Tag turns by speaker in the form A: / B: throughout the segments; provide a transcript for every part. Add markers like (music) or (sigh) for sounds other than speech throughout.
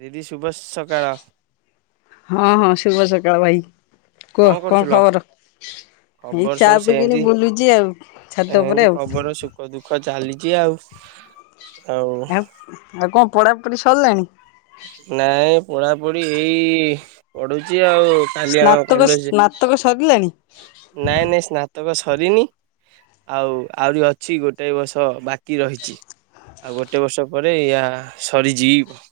A: ଦିଦି ଶୁଭ ସକାଳ
B: ହଁ ହଁ ଶୁଭ ସକାଳ ଭାଇ କୁହ କଣ ଖବର ଏଇ
A: ଖବର
B: ଚା
A: ସବୁ
B: ପିକିନି
A: ସେମିତି
B: ବୁଲୁଛି ଆଉ ଛାତ
A: ଏମିତି
B: ଉପରେ ଆଉ।
A: ଖବର ସୁଖ ଦୁଃଖ ଚାଲିଛି ଆଉ। ଆଉ
B: ଏ ଆ କଣ କୋଡ଼ାପି ସରିଲାଣି।
A: ନାଇଁ ପଢାପଢି ଏଇ ପଢୁଛି। ଆଉ କାଲି ଆମ
B: ସ୍ନାତକ
A: କଲେଜ
B: ସ୍ନାତକ ସରିଲାଣି।
A: ନାଇଁ ନାଇଁ ସ୍ନାତକ ସରିନି। ଆଉ ଆହୁରି ଅଛି ଗୋଟେ ବର୍ଷ ବା କି ରହିଛି। ଆଉ ଗୋଟେ ବର୍ଷ ପରେ ୟା ସରିଯିବ।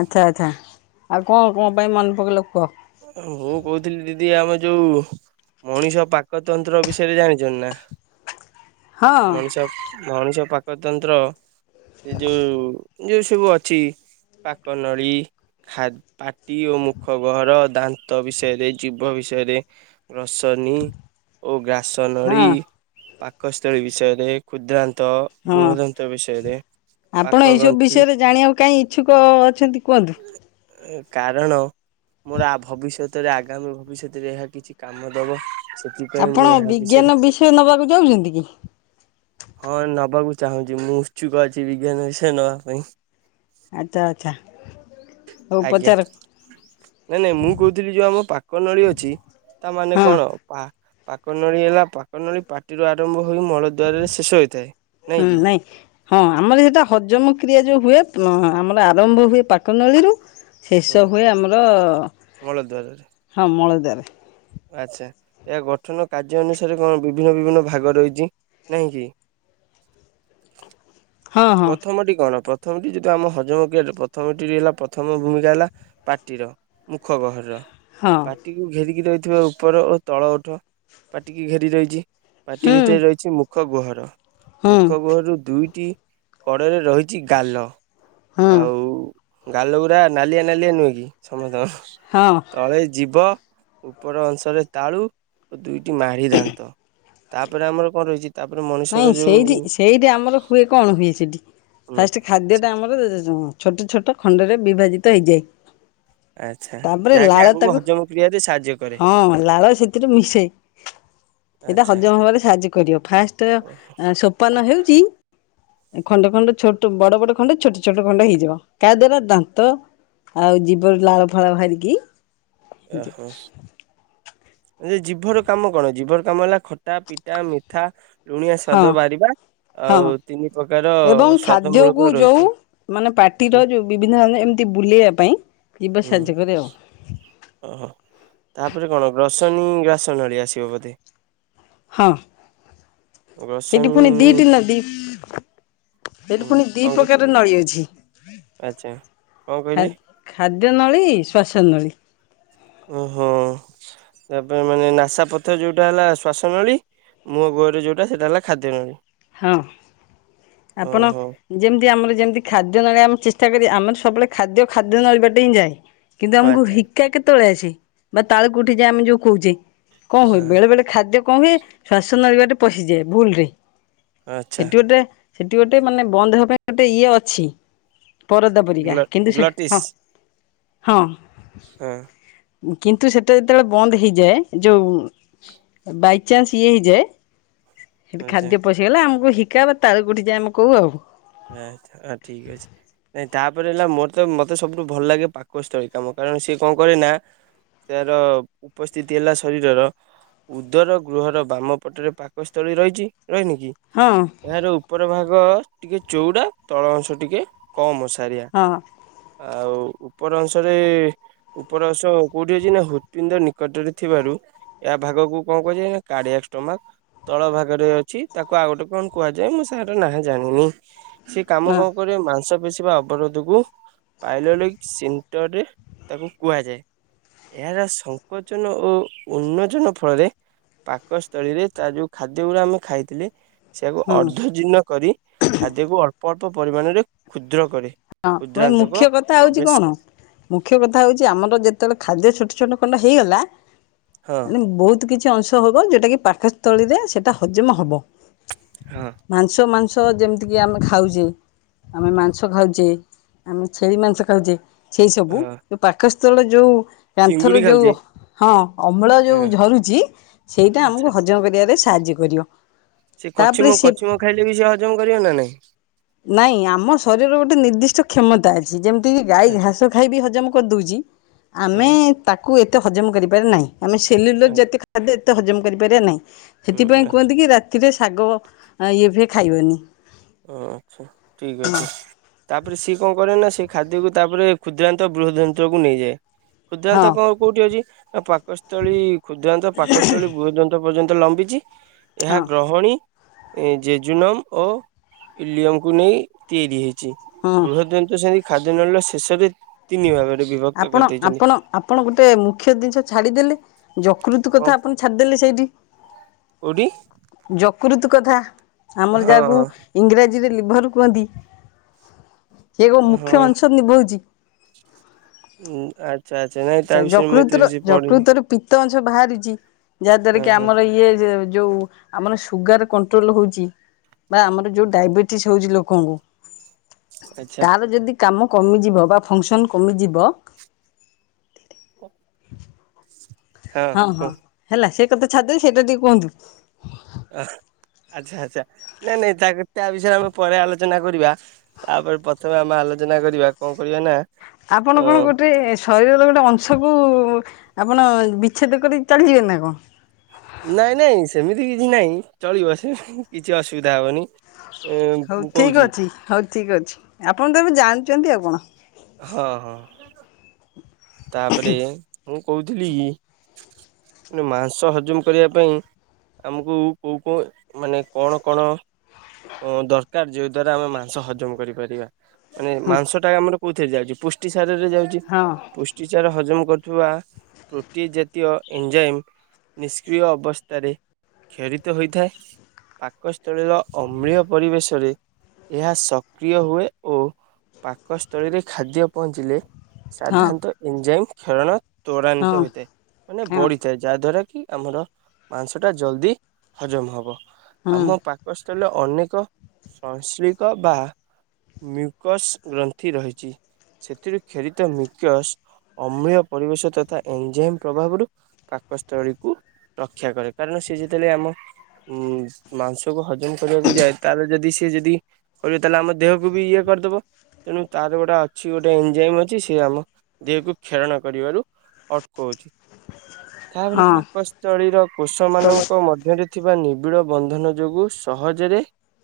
B: ଆଚ୍ଛା ଆଚ୍ଛା ଆଉ କଣ କଣ ପାଇଁ ମନେ ପକେଇ ଲୋକୁହ।
A: ମୁଁ କହୁଥିଲି ଦିଦି ଆମ ଯୋଉ ମଣିଷ ପାକ ତନ୍ତ୍ର ବିଷୟରେ ଜାଣିଛ ନା।
B: ହଁ
A: ମଣିଷ ମଣିଷ ପାକତନ୍ତ୍ର ସେ ଯୋଉ ଯୋଉ ସବୁ ଅଛି ପାକ ନଳୀ ଖା ପାଟି ଓ ମୁଖ ଘର ଦାନ୍ତ ବିଷୟରେ ଜୀଭ ବିଷୟରେ ରସନି ଓ ଗ୍ରାସ ନଳୀ
B: ହଁ
A: ପାଖ କସ ତଳେ ବିଷୟରେ ଖୁଦ୍ରନ୍ତ
B: ହଁ ଆପଣ
A: ପାକ
B: ଏଇସବୁ
A: ଗ୍ରନ୍ଥି
B: ବିଷୟରେ ଜାଣିବାକୁ କାଇହିଁ ଇଚ୍ଛୁକ ଅଛନ୍ତି କୁହନ୍ତୁ।
A: କାରଣ ମୋର ଆ ଭବିଷ୍ୟତରେ ଆଗାମୀ ଭବିଷ୍ୟତରେ ଏହା କିଛି କାମ ଦବ ସେଥିପାଇଁ ମୁଁ
B: ଆପଣ
A: ଏହା
B: ବିଜ୍ଞାନ ବିଷୟରେ ନେବାକୁ ଚାହୁଛନ୍ତି କି ।
A: ହଁ ନବାକୁ ଚାହୁଁଛି ମୁଁ ଉତ୍ସୁକ ଅଛି ବିଜ୍ଞାନ ବିଷୟ ନବା ପାଇଁ ।
B: ଆଚ୍ଛା ଆଚ୍ଛା ଆଉ ହଉ
A: ଆଜ୍ଞା।
B: ପଚାର।
A: ନାଇଁ ନାଇଁ ମୁଁ କହୁଥିଲି ଯୋଉ ଆମ ପାକ ନଳୀ ଅଛି ତା ମାନେ
B: ହଁ।
A: କଣ ପା । ପାକ ନଳି ହେଲା ପାକ ନଳି ପାଟିରୁ ଆରମ୍ଭ ।
B: ହୁଁ
A: କି
B: ନାଇଁ ହଁ ଆମର ସେଟା ହଜମ କ୍ରିୟା ଯୋଉ ହୁଏ । ହ ଆମର ଆରମ୍ଭ ହୁଏ ପାକ ନଳୀରୁ । ଶେଷ
A: ହୁଁ
B: ହୁଏ ଆମର ହଁ ମଳଦ୍ୱାର।
A: ଆଛା ଏହାୟ ଗଠନ କାର୍ଯ୍ୟ ଅନୁସାରେ କଣ ବିଭିନ୍ନ ବିଭିନ୍ନ ଭାଗ ରହିଛି ନାହିଁ କି।
B: ହଁ ହଁ
A: ପ୍ରଥମଟି କଣ ପ୍ର। ପ୍ରଥମଟି ଯେହତୁ ଆମ ହଜମ କ୍ରିୟାରେ ପ୍ରଥମଟି ହେଲା ପ୍ରଥମ ଭୂମିକା ହେଲା ପାଟିର ମୁଖ ଗହରର।
B: ହଁ
A: ପାଟିକୁ ଘେରିକି ରହି ଥିବା ଉପର ଓ ତଳ ଓଠ ପାଟିକି ଘେରି ରହିଛି । ପାଟି
B: ହୁଁ
A: ଭିତରେ ରହିଛି ମୁଁ। ମୁଖ ଗୁହର ।
B: ହୁଁ
A: ମୁଖ ଗୁହରରୁ ଦୁଇଟି କଡ଼ରେ ରହିଛି ଗାଲ ।
B: ହୁଁ
A: ଆଉ ଗାଲ ଗୁୁରା ନାଲିଆ ନାଲିଆ ନୁହେଁ କି ସମସ୍ତଙ୍କର।
B: ହଁ
A: ତଳେ ଯିବ ଉପର ଅଂଶରେ ତାଳୁ ଓ ଦୁଇ ମାଢ଼ି ଦାନ୍ତ । ତାପରେ ଆମର କଣ ରହିଛି ।
B: ନାଇଁ ସେଇଠି ସେଇଠି ଆମର ହୁଏ କଣ? କଣ ହୁଏ ସେଠି
A: ହୁଁ
B: ଫାଷ୍ଟ ଖାଦ୍ୟଟା ଆମର ଛୋଟ ଛୋଟ ଖଣ୍ଡରେ ବିଭାଜିତ ତ ଏ ଯ (inaudible)
A: ଆଚ୍ଛା
B: ତାପରେ
A: ଯାହାକି
B: ଲାଳ
A: ଆଗକୁ
B: ତାକୁ
A: ହଜମ କ୍ରିୟାରେ ସାହାଯ୍ୟ କରେ।
B: ହଁ ଲାଳ ସେଥିରୁ ମିଶେଇ ସେଇଟା
A: ଆଚ୍ଛା
B: ହଜମ ହବାରେ ସାହାଯ୍ୟ କରିବ ଫାଷ୍ଟ ତ ସୋପାନ ହେଉଛି, ଖଣ୍ଡ ଖଣ୍ଡ ଛୋଟ ବଡ ବଡ ଖଣ୍ଡେ ଛୋଟ ଛୋଟ ଖଣ୍ଡ ହେଇଯିବ କା ଦାର ଦାନ୍ତ ଆଉ ଜୀିବ ଲାଳ ଫାଳ ବାହାରିକି ଞ (inaudible)
A: ଓହୋ ଜିଭର କାମ କଣ ଜିଭ ର କାମ ହେଲା ଖଟା ପିଟା ମିଠା ଲୁଣିଆ
B: ହଁ
A: ସ୍ୱାଦ ବାରିବା
B: ହଁ
A: ଆଉ ତିନି ପ୍ରକାର
B: ଏବଂ
A: ସ୍ଵାଦ ମୂଳକ
B: ଖାଦ୍ୟକୁ ଯୋଉ
A: ରହିଛି
B: ମାନେ ପାଟିର
A: ହୁଁ
B: ଯୋଉ ବିଭିନ୍ନ ଏମିତି ବୁଲେଇବା ପାଇଁ ଜୀଭ
A: ହୁଁ
B: ସାହାଯ୍ୟ କରେ ଆଉ
A: ଓହୋ ତାପରେ କଣ ଗ୍ରହ ରସନୀ ଘାସ ନଳି ଆସିବ ବୋଧେ
B: ହଁ ସେଠି ପୁଣି
A: ଗ୍ରସନୀ
B: ଦିଟି ନ ଦି ସେଠି
A: ହୁଁ
B: ପୁଣି ଦି
A: କଣ କ
B: ପ୍ରକାର ନଳିୀ ଅଛି,
A: ଆଚ୍ଛା। କଣ
B: ଖା
A: କହିଲେ
B: ଖାଦ୍ୟ ନଳୀ ଶ୍ଵାସ ନଳୀ
A: ଓହୋ ତାପରେ ମାନେ ନାସା ପଥର ଯୋଉଟା ହେଲା ଶ୍ାସ ନଳୀ ମୁୋହ ଗୋରେ ଯୋଉଟା ସେଇଟା ହେଲା ଖାଦ୍ୟ ନଳୀ (inaudible)
B: ହଁ ଆପଣ
A: ଓହୋ
B: ଯେମିତି ଆମର ଯେମିତି ଖାଦ୍ୟ ନଳ ଆମେ ଚେଷ୍ଟା କରି ଆମର ସବୁବେଳେ ଖାଦ୍ୟ ଖାଦ୍ୟ ନଳିବାଟେ ହିଁ ଯାଏ କିନ୍ତୁ ଆମକୁ
A: ଆଚ୍ଛା
B: ହିକା କେତେବେଳେ ଆସସିଛି, ବା ତାଳକୁୋଠି ଯ ଆମେ ଯୋଉ କହୁଛେ, କଣ ହୁଏ
A: ହଁ
B: ବେଳେ ବଳେ ଖାଦ୍ୟ କଣ ହୁଏ ଶ୍ୱାସ ନରିବା ଟେ ପଶିଯାଏ ଭୁଲ ରେ
A: ଆଚ୍ଛା।
B: ସେଇତ ଏଟ ସେଠି ଗୋଟେ ମାନେ ବନ୍ଦ ହେବା ପାଇଁ ଗୋଟେ ଇଏ ଅଛି, ପରଦା
A: ଗ୍ଲ
B: ପରିକା କିନ୍ତୁ ସେ ହଁ ହଁ
A: ହେଁ
B: କିନ୍ତୁ ସେଟା ଯେତେବେଳେ ବନ୍ଦ ହେଇଯାଏ। ଯୋଉ ବାଇଚନ୍ସ ଇଏ ହେଇଯାଏ ସେଠି
A: ଆଚ୍ଛା
B: ଖାଦ୍ୟ ପଶିଗଲା ଆମକୁ ହିକା ବା ତାଳୁକୁ ଉଠି ଯାଏ ଆମକୁ କୁ ଆଉ
A: ଆଚ୍ଛା ଠିକ୍ ଅଛି। ନାଇଁ ତାପରେ ହେଲା ମୋର ତ ମୋତେ ସବୁଠୁ ଭଲ ଲାଗେ ପାକସ୍ଥଳୀ କାମ କାରଣ ସିଏ କଣ କରେ ନା ତାର ଉପସ୍ଥିତି ହେଲା ଶରୀରର ଉଦର ଗୃହର ବାମ ପଟରେ ପାକସ୍ଥଳୀ ରହିଛି। ରହିନି କି
B: ହଁ
A: ଏହାର ଉପର ଭାଗ ବର୍ ଟିକେ ଚଉଡ଼ା ତଳ ଅଂଶ ଟିକେ କମ୍ ଅଂଶ ଓସାରିଆ
B: ହଁ
A: ଆଉ ଉପର ଅଂଶରେ ଉପର ଅଂଶ କୋଉଠି ଅଛି ନା ହୃପିଣ୍ଡ ନିକଟରେ ଥିବାରୁ ଏହା ଭାଗକୁ କଣ କୁହାଯାଏ ନା କାଳିଆ ଷ୍ଟମାକ୍ ତଳ ଭାଗରେ ଅଛି ତାକୁ ଆଉ ଗୋଟେ କଣ କୁହାଯାଏ ମୁଁ ସହାର ନାଁ ଜାଣିନି (inaudible) ସେ କାମ
B: ହଁ
A: କଣ କରିବ ମାଂସ ବୁଝିବା ଅବରୋଧକୁ ପାଇଲୋଳିକ ସିଂଟରରେ ତାକୁ କୁହାଯାଏ। ଏହାର ସଂକଚନ ଓ ଉନ୍ମୋଜନ ଫଳରେ ପାକସ୍ଥଳୀରେ ତା ଯୋଉ ଖାଦ୍ୟ ଗୁଡା ଆମେ ଖାଇଥିଲେ ସେ ଆକୁ
B: ହଁ।
A: ଅର୍ଦ୍ଧଜିନ କରି ଖାଦ୍ୟକୁ ଅଳ୍ପ ଅଳ୍ପ ପରିମାଣରେ ଷୁଦ୍ର କରେ।
B: ହଁ ଭାଇ
A: କ୍ଷୁଦ୍ରାନ୍ତକ
B: ମୁଖ୍ୟ କଥା ହଉଛି
A: ପ୍ରବେଶ
B: କଣ ମୁଖ୍ୟ କଥା ହଉଛି ଆମର ଯେତେବେଳେ ଖାଦ୍ୟ ଛୋଟ ଛୋଟ ସମ୍ପୂର୍ଣ ହେଇଗଲା
A: ହଁ
B: ମାନେ ବହୁତ କିଛି ଅଂଶ ହବ ଯଉଟା କି ପାକସ୍ଥଳୀରେ ସେଇଟା ହଜମ ହବ।
A: ହଁ
B: ମାଂସ ମା ମାଛ ଯେମତିକି ଆମେ ଖାଉଛି ଆମେ ମାଂସ ଖାଉ ଯେ ଆମେ ଛେଳି ମାଂସ ଖାଉଛେ। ସେଇ ସବୁ ଯୋଉ ପାକସ୍ ସେଇଟା ଯୋଉ କାନ୍ଥରୁ
A: ଚିଙ୍ଗୁଡି
B: ଯୋଉ
A: ଖାଉଛେ
B: ହଁ ଅମ୍ଳ ଯୋଉ
A: ହଁ
B: ଝରୁଛି ସେଇଟା ଆମକୁ
A: ଆଚ୍ଛା
B: ହଜମ କରିବାରେ ସା ସାହାଯ୍ୟ କରିବ।
A: ସେ
B: ତାପରେ
A: କଛିମ
B: ସେ
A: କଛିମ ଖାଇଲେ ବି ସେ ହଜମ କରିବ ନା ନାହିଁ?
B: ନାଇଁ ଆମ ଶରୀରର ଗୋଟେ ନିର୍ଦ୍ଦିଷ୍ଟ କ୍ଷମତା ଯେ ଯେମିତି କି ଗାଈ
A: ଆଚ୍ଛା
B: ଘାସ ଖାଇବି ହଜମ କରିଦେଉଛି ଆମେ
A: ହୁଁ
B: ତାକୁ ଏତେ ତ ହଜମ କରିପାରେ ନାହିଁ। ଆମ ସିଲିଲୁ ଯତେ ଖାଇଲେ ତ ହଜମ କରିପରିବା ନାହିଁ।
A: ହୁଁ
B: ସେଥିପାଇଁ
A: ଆଚ୍ଛା
B: କୁହନ୍ତି କି ରାତିରେ ଶାଗ ଏବେ ଖାଇବନି।
A: ଓ ଆଚ୍ଛା ଠିକ ଅଛି ତାପରେ ସିଏ କଣ କରେ ନା ସେ ଖାଦ୍ୟକୁ ତାପରେ କ୍ଷୁଦ୍ରାନ୍ତ ବୃହ ଯନ୍ତ୍ରକୁ ନେଇଯାଏ।
B: ହଁ
A: କୁଦ୍ରାନ୍ତକ କୋଉଠି ଅଛି ଏ ପାକ ପାକସ୍ଥଳୀ ଖୁଦ୍ରାନ୍ତ ପାକସ୍ଥଳୀ ବୁହଦନ୍ତ ପର୍ଯ୍ୟନ୍ତ ତ ଲମ୍ବିଛି ଏହା
B: ହଁ
A: ଗ୍ରହଣୀ ଏ ଯେ ଜୁନମ ଓ ଇିଲୟମକୁ ନେଇ ତିଆରି ହେଇଛି। ଛି।
B: ହଁ
A: ବୃହ ଜ ସେ ଖାଦ୍ୟ ନଳୀ ର ଶେଷରେ ତିନି ଭାଗରେ ବିଭକ୍ତ
B: ଆପଣ
A: କରିଦେଇଛନ୍ତି
B: ଆପଣ ଆପଣ ଗୋଟେ ମୁଖ୍ୟ ଜିନିଷ ଛାଡିଦେଲେ ଯକୃତ
A: କଣ
B: କଥା ଆପଣ ଛାଡିଦେଲେ ସେଇଠି।
A: କୋଉଠି?
B: କୁୃତ କଥା। ଆମର
A: ହଁ
B: ଯାହାକୁ
A: ହଁ
B: ଇଂରାଜୀ ଯ ଲିଭର କୁହନ୍ତି। ସେଏ ଏକୋ
A: ହଁ
B: ମୁଖ୍ୟ ଅଂଶ ନିଭଉଛି।
A: ହୁଁ ଆ
B: ଆଛା ଯକୃତର ଯକୃତର ପିତ୍ ଅ ଛ ବାହାରିଛି। ଯାହାଦ୍ଵାରା
A: ହଁ
B: କି
A: ହଁ
B: ଆମର ଇଏ ଯଉ ଆମର ସୁଗାର କଣ୍ଟ୍ରୋଲ ହଉଛି ବା ଆମର ଯୋଉ ଡାଇବେଟିସ୍ ହଉଛି ଲୋକଙ୍କୁ
A: ଆଚ୍ଛା।
B: ତାର ଯଦି କାମ କମିଯିବ ବା ଫଁଙ୍କସନ୍ କମିଯିବ ହଁ ହଁ ହେଲା ସେ କତେ ଛାଦେ ସେଇଟା ଟିକେ କୁହନ୍ତୁ।
A: ଅ ଆଚ୍ଛା ଆଚ୍ଛା ନାଇଁ ନାଇଁ ତା ତା ବିଷୟରେ ଆମେ ପରେ ଆଲୋଚନା କରିବା ତାପରେ ପ୍ରଥମେ ଆମେ ଆଲୋଚନା କରିବା କଣ କରିବା ନା
B: ଆପଣ
A: ଅ
B: କଣ ଗୋଟେ ଶରୀରର ଗୋଟେ ଅଂଶକୁ ଆପଣ ବିଚ୍ଛେଦ କରି ଚାଲିଯିବେ ନା କଣ?
A: ନାଇଁ ନାଇଁ ସେମିତି କିଛି ନାଇଁ ଚଳିବ ସେ କିଛି ଅସୁବିଧା ହବନି। ଏଁ
B: ହଉ
A: ମୁଁ
B: ଠିକ
A: କହୁଛି
B: ଅଛି ହଉ ଠିକ ଅଛି ଆପଣ ତ ଏବେ ଜାଣୁ ଛନ୍ତି ଆଉ କଣ?
A: ହଁ ହଁ ତାପରେ ମୁଁ କହୁଥିଲି ମାଂସ ହଜମ କରିବା ପାଇଁ ଆମକୁ କେଉଁ କେଉଁ ମାନେ କଣ କଣ ହଁ ଦଶ ଯୋଉ ଦ୍ଵାରା ଆମେ ମାଂସ ହଜମ କରିପାରିବା। ମାନେ
B: ହଁ
A: ମାଂସଟା ଆମର କହୁ ଇ ଯାଉଛି ପୁଷ୍ଟି ସା ଯାଉଛି
B: ହଁ
A: ପୁଷ୍ଟିଚାର ହଜମ କରୁଥିବା ପ୍ରୋଟି ଜାତୀୟ ଏଞ୍ଜାଇମ୍ ନିଷ୍କ୍ରିୟ ଅବସ୍ଥାରେ କ୍ଷରିତ ହୋଇଥାଏ। ପାକସ୍ଥଳୀର ଅମ୍ଳୀୟ ପରିବେଶରେ ଏହା ସକ୍ରିୟ ହୁଏ ଓ ପାକସ୍ଥଳୀରେ ଖାଦ୍ୟ ପହଞ୍ଚିଲେ
B: ହଁ
A: ସାଧାରନ୍ତଃ ଏଞଜାଇଂ ଖେଳଣ ତ୍ୱରାନ୍ିତ
B: ହଁ
A: ହୋଇଥାଏ ମାନେ ବଢିଥାଏ ଯାହା ଦ୍ୱାରା କି ଆମର ମାଂସଟା ଜଲ୍ଦି ହଜମ ହେବ।
B: ହଁ
A: ଆମ ସ୍ ଅନେକ ସଶଳିକ ବା ମିକସ୍ ଗ୍ରନ୍ଥ ରହିଛି ସେଥିରୁ କ୍ଷରିତ ମିକସ୍ ଅମଳ ପରିବେଶ ତଥା ଏଞଜେମ୍ ପ୍ରଭାବରୁ ପାକସ୍ଥଳୀକୁ ରକ୍ଷା କରେ କାରଣ ସେ ଯେତେବେଳେ ଆମ ଉ ମାଂସ କୁ ହଜମ କରିବାକୁ ଯାଏ ତାାରଲେ ଯଦି ସିଏ ଯଦି କରିବ ତାହେଲେ ଆମ ଦେହକୁ ବି ଇଏ କରିଦବ ତେଣୁ ତାର ଗୋଟେ ଅଛି ଗୋଟେ ଏଞଜାଇମ ଅଛି ସେି ଆମ ଦେହକୁ ଖେଳଣ କରିବାରୁ ଅଟକଉଛି। ତାପରେ
B: ହଁ।
A: ପାକସ୍ଥଳୀର କୃଷ ମଙ୍କ ମଧ୍ୟରେ ଥିବା ନିବ ଳ ବନ୍ଧନ ଯୋଗୁଁ ସହଜରେ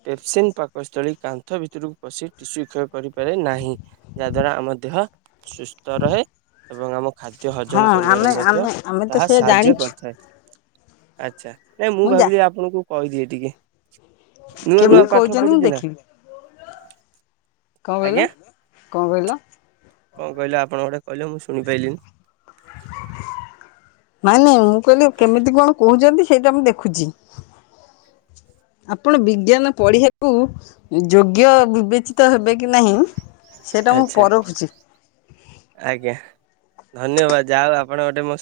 A: ପେପସିନ୍ ପାକସ୍ଥଳୀ କାନ୍ଥ ଭିତରକୁ ପଶି ଟିସୁ କ୍ଷୟ କରିପାରେ ନାହିଁ ଯାହାଦ୍ୱାରା ଆମ ଦେହ ସୁସ୍ଥ ରହେ ଏବଂ ଆମ ଖାଦ୍ୟ
B: ହଁ
A: ହଜମ କରିବାରେ
B: ଆମେ
A: ମଧ୍ୟ
B: ଆମେ ଆମେ ତ
A: ତାହା
B: ସେ
A: ସାହାଯ୍ୟ
B: ଜାଣିଛୁ
A: କରିଥାଏ। ଆଚଛା ଆଚଛା ନାଇଁ ମୁଁ ଭାବିଲି ଆପଣଙ୍କୁ କହିଦି ଗିକେ
B: କେମିତି କହୁଛନ୍ତି ମୁଁ ଦେଖିବି କଣ କହିଲ
A: ଆଜ୍ଞା
B: କଣ କହିଲ?
A: କଣ କହିଲେ ଆପଣ ଗୋଟେ କହିଲେ ମୁଁ ଶୁଣିପାରଲି।
B: ନାଇଁ ନାଇଁ ମୁଁ କହିଲି କେମିତି କଣ କହୁଛନ୍ତି ସେଇଟା ମୁଁ ଦେଖୁଛି। ଆପଣ ବିଜ୍ଞାନ ପଢିବାକୁ ଯୋଗ୍ୟ ବିବେଚିତ ହେବେ କି ନାହିଁ? ସେଇଟା ମୁଁ
A: ଆଚ୍ଛା
B: ପରଖୁଛି।
A: ଆଜ୍ଞା ଧନ୍ୟବାଦ ଯାଅ ଆପଣ ଗୋଟେ ମୋ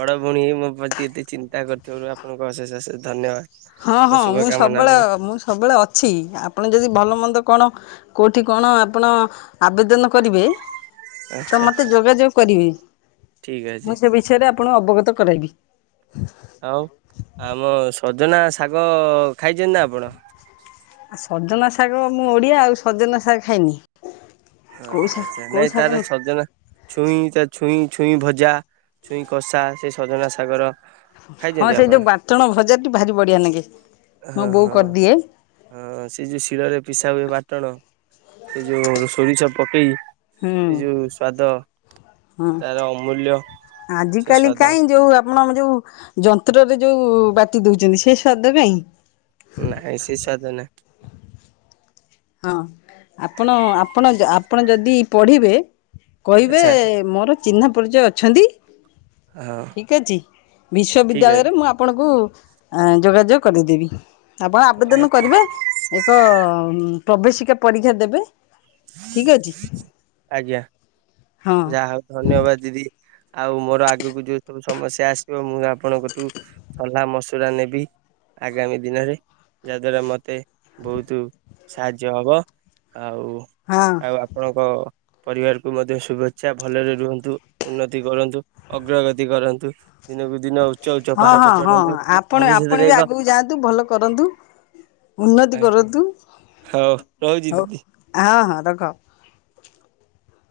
A: ବଡ ଭଉଣୀ ମୋ ପ୍ରତି ଏତେ ଚିନ୍ତା କରିୁଥିବାରୁ ଆପଣଙ୍କୁ ଅଶେଷ ଅଶେଷ ଧନ୍ୟବାଦ
B: ହଁ
A: ମୋ
B: ହଁ ମୁଁ
A: ଶୁଭକାମନା
B: ସବୁବେଳେ
A: ପାଇଁ
B: ମୁଁ ସବୁବେଳେ ଅଛି ଆପଣ ଯଦି ଭଲ ମନ୍ଦ କଣ କୋଉଠି କଣ ଆପଣ ଆବେଦନ କରିବେ ତ
A: ଆଚ୍ଛା
B: ମତେ ଯୋଗାଯୋଗ କରିବି
A: ଠିକ ଅଛି
B: ମୁଁ ସେ ବିଷୟରେ ଆପଣ ଅବଗତ କରାଇବି।
A: ହଉ ଆମ ସଜନା ଶାଗ ଖାଇଛନ୍ତି ନା ଆପଣ।
B: ଆଉ ସଜନା ଶାଗ ମୁଁ ଓଡ଼ିଆ ଆଉ ସଜନା ଶାଗ ଖାଇନି।
A: ହ
B: କୋଉ ଶା
A: ଆଛା
B: କୋଉ
A: ନାଇଁ
B: ଶାଗ
A: ତାର ସଛଜନ ଛୁଇଁ ତ ଛୁଇଁ ଛୁଇଁ ଭଜା ଛୁଇଁ କଷା ସେ ସଜନା ସାଗର
B: ହଁ ସେଇ ଯୋଉ ବାଟଣ ଭଜା ଭାରି ବଢିଆ ଲାଗେ ମୁଁ
A: ହଁ
B: ବୋଉ
A: ହଁ
B: କରିଦିଏ।
A: ସେଇ ଯୋଉ (inaudible) ସ ପକାଇ
B: ହୁଁ ହୁଁ
A: ତାର ଅମୂଲ୍ୟ ସେ
B: ଆଜିିକାଲି
A: ସ୍ଵାଦ
B: କହିଁ ଯୋଉ ଆପଣ ଯୋଉ ଯନ୍ତ୍ରରେ ଯୋଉ ବାଟି ଦଉଛନ୍ତି ସେ ସ୍ଵାଦ କାଇଁ।
A: ନାଇଁ ସେ ସାଧନ
B: ହଁ ଆପଣ ଆପଣ ଆପଣ ଯଦି ପଢିବେ କହିବେ
A: ଆଚ୍ଛା
B: ମୋର ଚିହ୍ନା ପରିଚୟ ଅଛନ୍ତି।
A: ହଁ
B: ଠିକ ଅଛି
A: ଠିକ
B: ବିଶ୍ୱବିଦ୍ୟାଳୟରେ ମୁଁ ଆପଣଙ୍କୁ ଆ ଯୋଗାଯୋଗ କରିଦେବି। ଆପଣ
A: ଅଛି
B: ଆବେଦନ
A: ଆଚ୍ଛା
B: କରିବେ ଏକ ପ୍ରବେଶିକା ପରୀକ୍ଷା ଦେବେ। ଠିକ୍ ଅଛି
A: ଆଜ୍ଞା।
B: ହଁ
A: ଯାହା ହଉ ଧନ୍ୟବାଦ ଦିଦି। ଆଉ ମୋର ଆଗକୁ ଯୋଉ ସବୁ ସମସ୍ୟା ଆସିବ, ମୁଁ ଆପଣଙ୍କଠୁ ସଲାହ ମସୁରା ନେବି, ଆଗାମୀ ଦିନରେ ଯାହା ଦ୍ଵାରା ମତେ ବହୁତୁ ସାହାଯ୍ୟ ହବ। ଆଉ
B: ହଁ
A: ଆଉ ଆପଣଙ୍କ ପରିବାରକୁ ମଧ୍ୟ ଶୁଭେ ଚ୍ଛା ଭଲରେ ରୁହନ୍ତୁ, ଉନ୍ନତି କରନ୍ତୁ ଅଗ୍ରଗତି କରନ୍ତୁ। ଦିନକୁ ଦିନ ଉଚ୍ଚ ଉଚ୍ଚ
B: ହଁ
A: ପାହାଚ
B: ହଁ ହଁ
A: ଚଢନ୍ତୁ
B: ଆପଣ ଆପଣ
A: ଭବିଷ୍ୟତରେ
B: ବି
A: ଏକ
B: ଆଗକୁ ଯାଆନ୍ତୁ, ଭଲ କରନ୍ତୁ ଉନ୍ନତି କରନ୍ତୁ,
A: ହଉ ରହୁଛି
B: ହଉ
A: ଦିଦି।
B: ହଁ ହଁ ରଖ।